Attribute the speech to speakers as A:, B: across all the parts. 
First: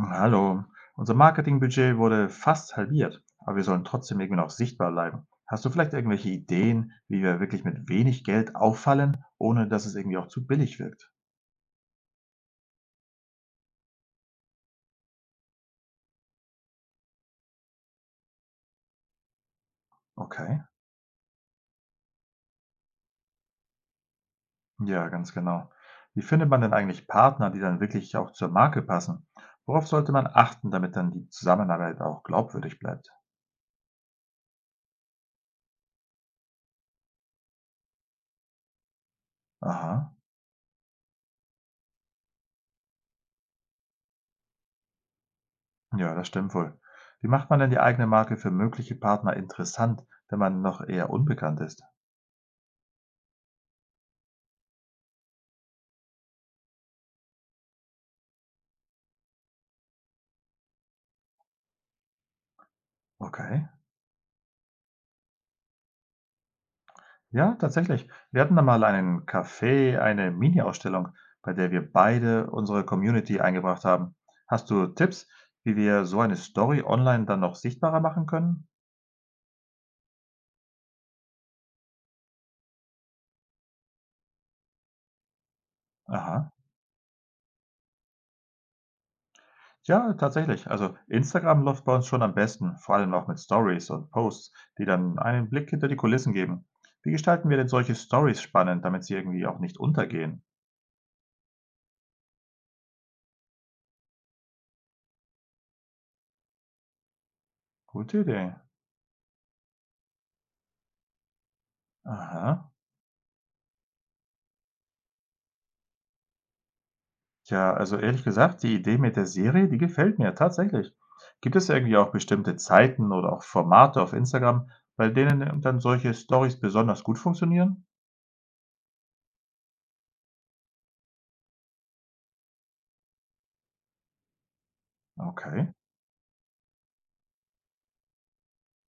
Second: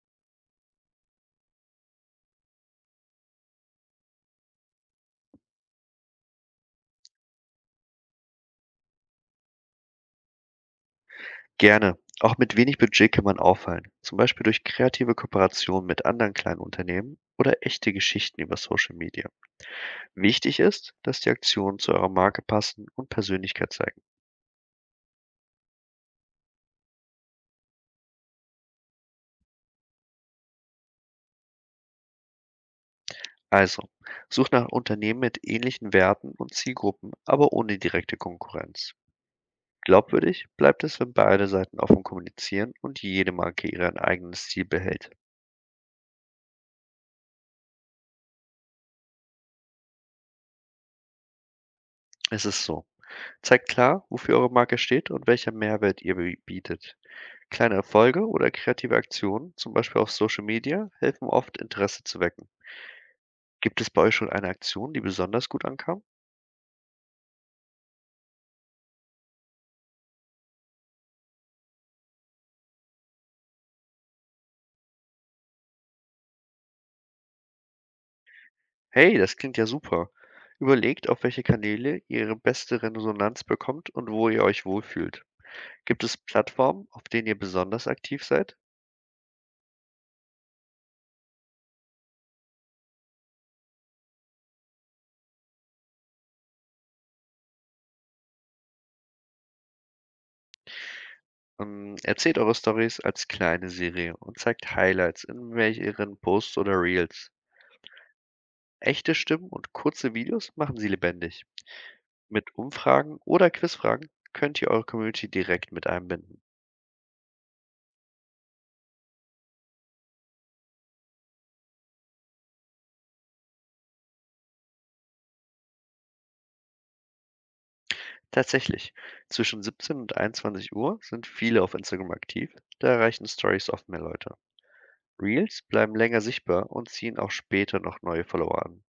A: Hallo. Unser Marketingbudget wurde fast halbiert, aber wir sollen trotzdem irgendwie noch sichtbar bleiben. Hast du vielleicht irgendwelche Ideen, wie wir wirklich mit wenig Geld auffallen, ohne dass es irgendwie auch zu billig wirkt?
B: Gerne. Auch mit wenig Budget kann man auffallen, zum Beispiel durch kreative Kooperationen mit anderen kleinen Unternehmen oder echte Geschichten über Social Media.
A: Okay,
B: Wichtig ist, dass die Aktionen zu eurer Marke passen und Persönlichkeit zeigen.
A: ja, ganz genau. Wie findet man denn eigentlich Partner, die dann wirklich auch zur Marke passen? Worauf sollte man achten, damit dann die Zusammenarbeit auch glaubwürdig bleibt?
B: Also, sucht nach Unternehmen mit ähnlichen Werten und Zielgruppen, aber ohne direkte Konkurrenz.
A: Aha,
B: Glaubwürdig bleibt es, wenn beide Seiten offen kommunizieren und jede Marke ihren eigenen Stil behält.
A: ja, das stimmt wohl. Wie macht man denn die eigene Marke für mögliche Partner interessant, wenn man noch eher unbekannt ist?
B: Es ist so. Zeigt klar, wofür eure Marke steht und welcher Mehrwert ihr bietet. Kleine Erfolge oder kreative Aktionen, zum Beispiel auf Social Media, helfen oft, Interesse zu wecken.
A: Okay.
B: Gibt es bei euch schon eine Aktion, die besonders gut ankam?
A: Ja, tatsächlich. Wir hatten da mal einen Café, eine Mini-Ausstellung, bei der wir beide unsere Community eingebracht haben. Hast du Tipps, wie wir so eine Story online dann noch sichtbarer machen können?
B: Hey, das klingt ja super. Überlegt, auf welche Kanäle ihr ihre beste Resonanz bekommt und wo ihr euch wohlfühlt. Gibt es
A: Aha.
B: Plattformen, auf denen ihr besonders aktiv seid?
A: Ja, tatsächlich. Also Instagram läuft bei uns schon am besten, vor allem auch mit Stories und Posts, die dann einen Blick hinter die Kulissen geben. Wie gestalten wir denn solche Stories spannend, damit sie irgendwie auch nicht untergehen?
B: Erzählt eure Stories als kleine Serie und zeigt Highlights in welch ihren Posts oder Reels.
A: Gute Idee.
B: Echte Stimmen und kurze Videos machen sie lebendig. Mit
A: Aha.
B: Umfragen oder Quizfragen könnt ihr eure Community direkt mit einbinden.
A: Ja, also ehrlich gesagt, die Idee mit der Serie, die gefällt mir tatsächlich. Gibt es irgendwie auch bestimmte Zeiten oder auch Formate auf Instagram, bei denen dann solche Stories besonders gut funktionieren?
B: Tatsächlich, zwischen 17 und 21 Uhr sind viele auf Instagram aktiv, da erreichen Stories oft mehr Leute. Reels
A: Okay,
B: bleiben länger sichtbar und ziehen auch später noch neue Follower an.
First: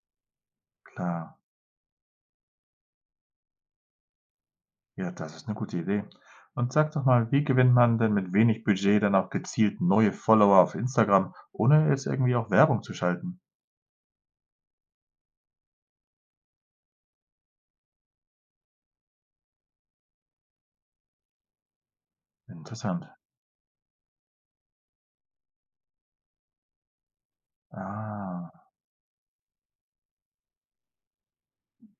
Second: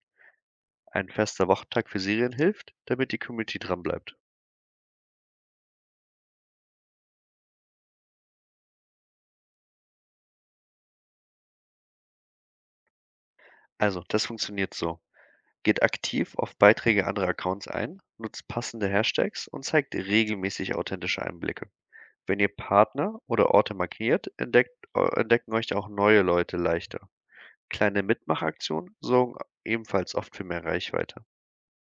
B: Ein
A: klar.
B: fester Wochentag für Serien hilft, damit die Community dran bleibt.
A: Ja, das ist eine gute Idee. Und sag doch mal, wie gewinnt man denn mit wenig Budget dann auch gezielt neue Follower auf Instagram, ohne jetzt irgendwie auch Werbung zu schalten?
B: Also, das funktioniert so. Geht aktiv auf Beiträge anderer Accounts ein, nutzt passende Hashtags und zeigt regelmäßig authentische Einblicke. Wenn ihr
A: Interessant.
B: Partner oder Orte markiert, entdecken euch auch neue Leute leichter. Kleine
A: Ah,
B: Mitmachaktionen sorgen ebenfalls oft für mehr Reichweite.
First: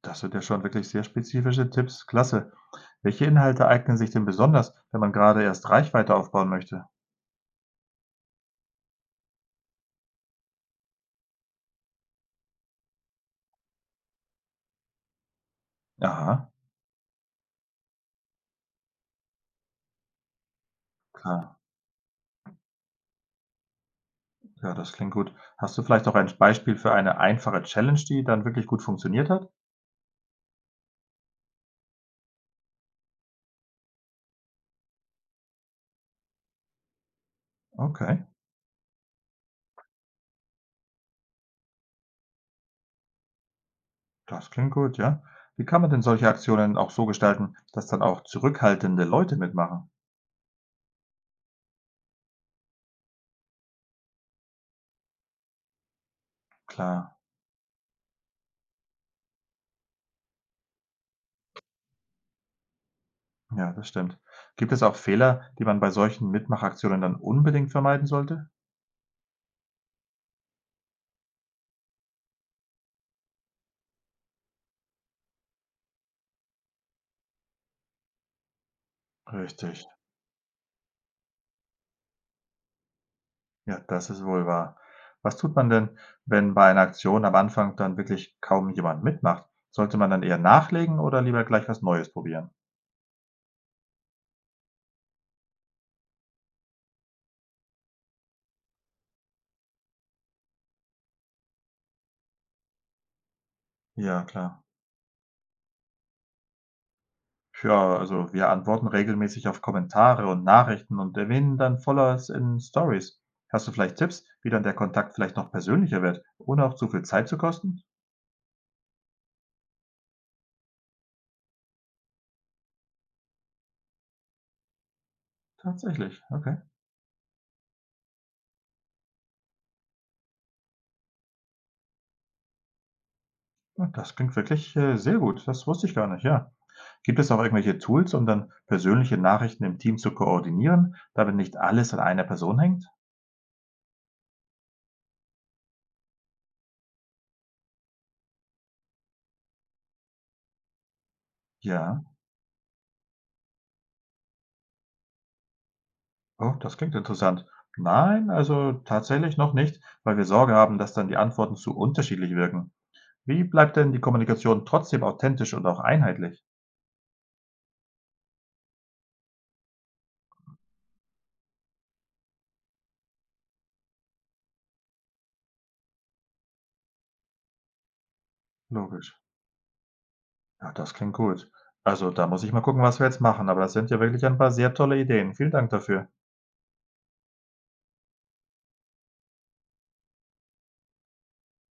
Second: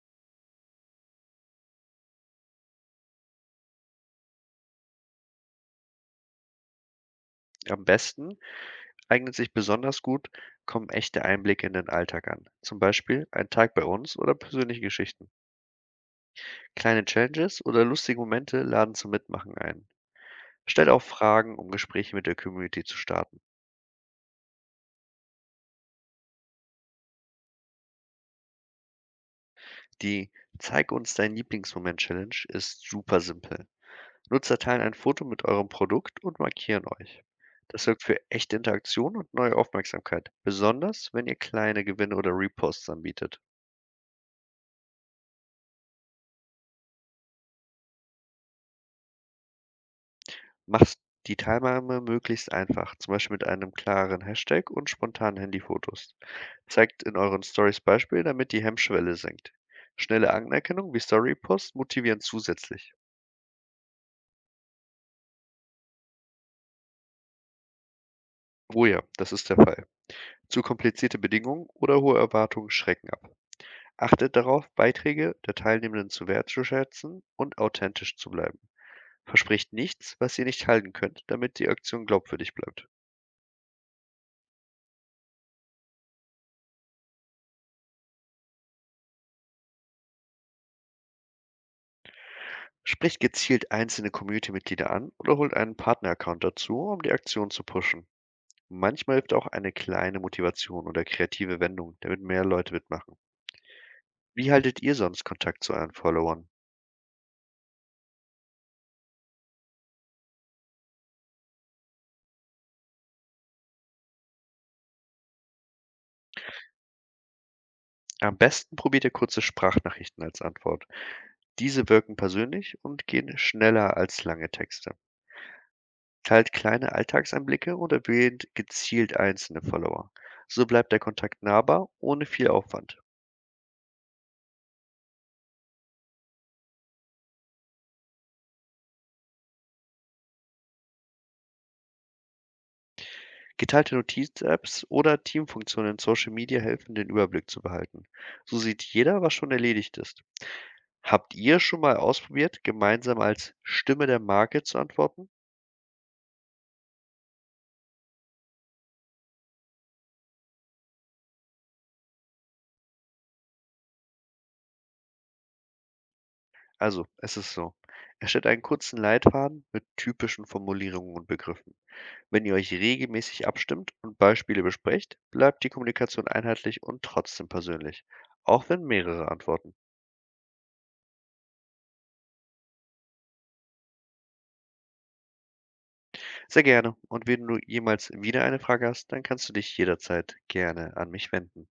A: das sind ja schon wirklich sehr spezifische Tipps. Klasse. Welche Inhalte eignen sich denn besonders, wenn man gerade erst Reichweite aufbauen möchte?
B: Am besten eignet sich besonders gut, kommen echte Einblicke in den Alltag an. Zum Beispiel ein Tag bei uns oder persönliche Geschichten.
A: Aha,
B: Kleine Challenges oder lustige Momente laden zum Mitmachen ein. Stellt auch
A: klar.
B: Fragen, um Gespräche mit der Community zu starten.
A: Ja, das klingt gut. Hast du vielleicht auch ein Beispiel für eine einfache Challenge, die dann wirklich gut funktioniert hat?
B: Die „Zeig uns deinen Lieblingsmoment“-Challenge ist super simpel. Nutzer teilen ein Foto mit eurem Produkt und markieren euch. Das sorgt für
A: Okay,
B: echte Interaktion und neue Aufmerksamkeit, besonders wenn ihr kleine Gewinne oder Reposts anbietet.
A: das klingt gut, ja. Wie kann man denn solche Aktionen auch so gestalten, dass dann auch zurückhaltende Leute mitmachen?
B: Macht die Teilnahme möglichst einfach, zum Beispiel mit einem klaren Hashtag und spontanen Handyfotos. Zeigt in
A: Klar,
B: euren Stories Beispiele, damit die Hemmschwelle sinkt. Schnelle Anerkennung wie Story-Posts motivieren zusätzlich.
A: ja, das stimmt. Gibt es auch Fehler, die man bei solchen Mitmachaktionen dann unbedingt vermeiden sollte?
B: Oh ja, das ist der Fall. Zu komplizierte Bedingungen oder hohe Erwartungen schrecken ab. Achtet darauf, Beiträge der Teilnehmenden zu wertzuschätzen und authentisch zu bleiben. Verspricht
A: Richtig,
B: nichts, was ihr nicht halten könnt, damit die Aktion glaubwürdig bleibt.
A: ja, das ist wohl wahr. Was tut man denn, wenn bei einer Aktion am Anfang dann wirklich kaum jemand mitmacht? Sollte man dann eher nachlegen oder lieber gleich was Neues probieren?
B: Spricht gezielt einzelne Community-Mitglieder an oder holt einen Partner-Account dazu, um die Aktion zu pushen. Manchmal hilft auch eine kleine Motivation oder kreative Wendung, damit mehr Leute mitmachen.
A: Ja,
B: Wie
A: klar.
B: haltet ihr sonst Kontakt zu euren Followern?
A: Ja, also wir antworten regelmäßig auf Kommentare und Nachrichten und erwähnen dann Followers in Stories. Hast du vielleicht Tipps, wie dann der Kontakt vielleicht noch persönlicher wird, ohne auch zu viel Zeit zu kosten?
B: Am besten probiert ihr kurze Sprachnachrichten als Antwort. Diese wirken persönlich und gehen schneller als lange Texte.
A: Tatsächlich,
B: Teilt
A: okay.
B: kleine Alltagsanblicke und erwähnt gezielt einzelne Follower. So bleibt der Kontakt nahbar, ohne viel Aufwand.
A: Ja, das klingt wirklich sehr gut. Das wusste ich gar nicht, ja. Gibt es auch irgendwelche Tools, um dann persönliche Nachrichten im Team zu koordinieren, damit nicht alles an einer Person hängt?
B: Geteilte Notiz-Apps oder Teamfunktionen in Social Media helfen, den Überblick zu behalten. So sieht jeder, was schon erledigt ist. Habt ihr schon mal
A: Ja,
B: ausprobiert, gemeinsam als Stimme der Marke zu antworten?
A: oh, das klingt interessant. Nein, also tatsächlich noch nicht, weil wir Sorge haben, dass dann die Antworten zu unterschiedlich wirken. Wie bleibt denn die Kommunikation trotzdem authentisch und auch einheitlich?
B: Also, es ist so. Erstellt einen kurzen Leitfaden mit typischen Formulierungen und Begriffen. Wenn ihr euch regelmäßig abstimmt und Beispiele besprecht, bleibt die Kommunikation einheitlich und trotzdem persönlich, auch wenn
A: Logisch.
B: mehrere antworten.
A: Ja, das klingt gut. Also, da muss ich mal gucken, was wir jetzt machen, aber das sind ja wirklich ein paar sehr tolle Ideen. Vielen Dank dafür.
B: Sehr gerne. Und wenn du jemals wieder eine Frage hast, dann kannst du dich jederzeit gerne an mich wenden.